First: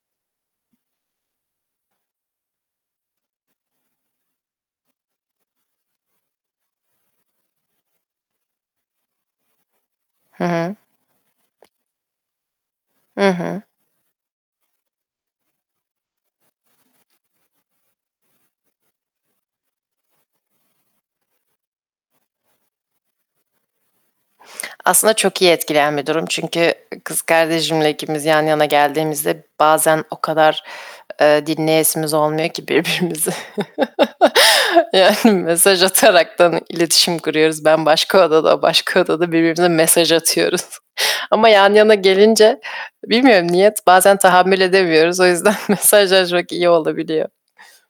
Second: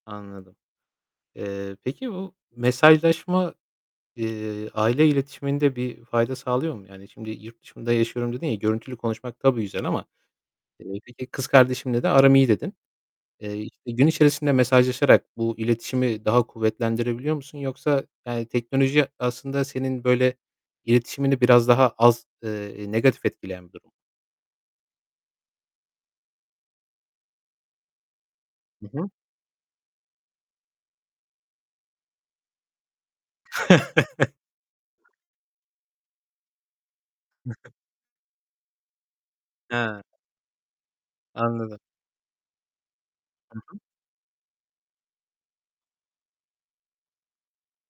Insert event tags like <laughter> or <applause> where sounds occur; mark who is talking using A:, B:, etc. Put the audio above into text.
A: Anladım. Eee, peki bu mesajlaşma, eee, aile iletişiminde bir fayda sağlıyor mu? Yani, şimdi, "Yurt dışında yaşıyorum." dedin ya görüntülü konuşmak tabii güzel ama
B: Hı hı.
A: bir de, "Kız kardeşimle de aram iyi." dedin.
B: Hı
A: Eee,
B: hı.
A: işte gün içerisinde mesajlaşarak bu iletişimi daha kuvvetlendirebiliyor musun? Yoksa yani teknoloji aslında senin böyle, iletişimini biraz daha az, eee, negatif etkileyen bir durum
B: Aslında çok iyi etkileyen bir durum, çünkü kız kardeşimle ikimiz yan yana
A: Hı hı.
B: geldiğimizde bazen o kadar, eee, dinleyesimiz olmuyor ki birbirimizi <chuckles>
A: <chuckles>
B: yani mesaj ataraktan iletişim
A: Hı
B: kuruyoruz.
A: hı.
B: Ben başka odada, o başka odada birbirimize
A: Ha.
B: mesaj atıyoruz ama yan
A: Anladım.
B: yana gelince, bilmiyorum
A: Hı
B: niye,
A: hı.
B: bazen tahammül edemiyoruz. O yüzden mesajlaşmak iyi olabiliyor.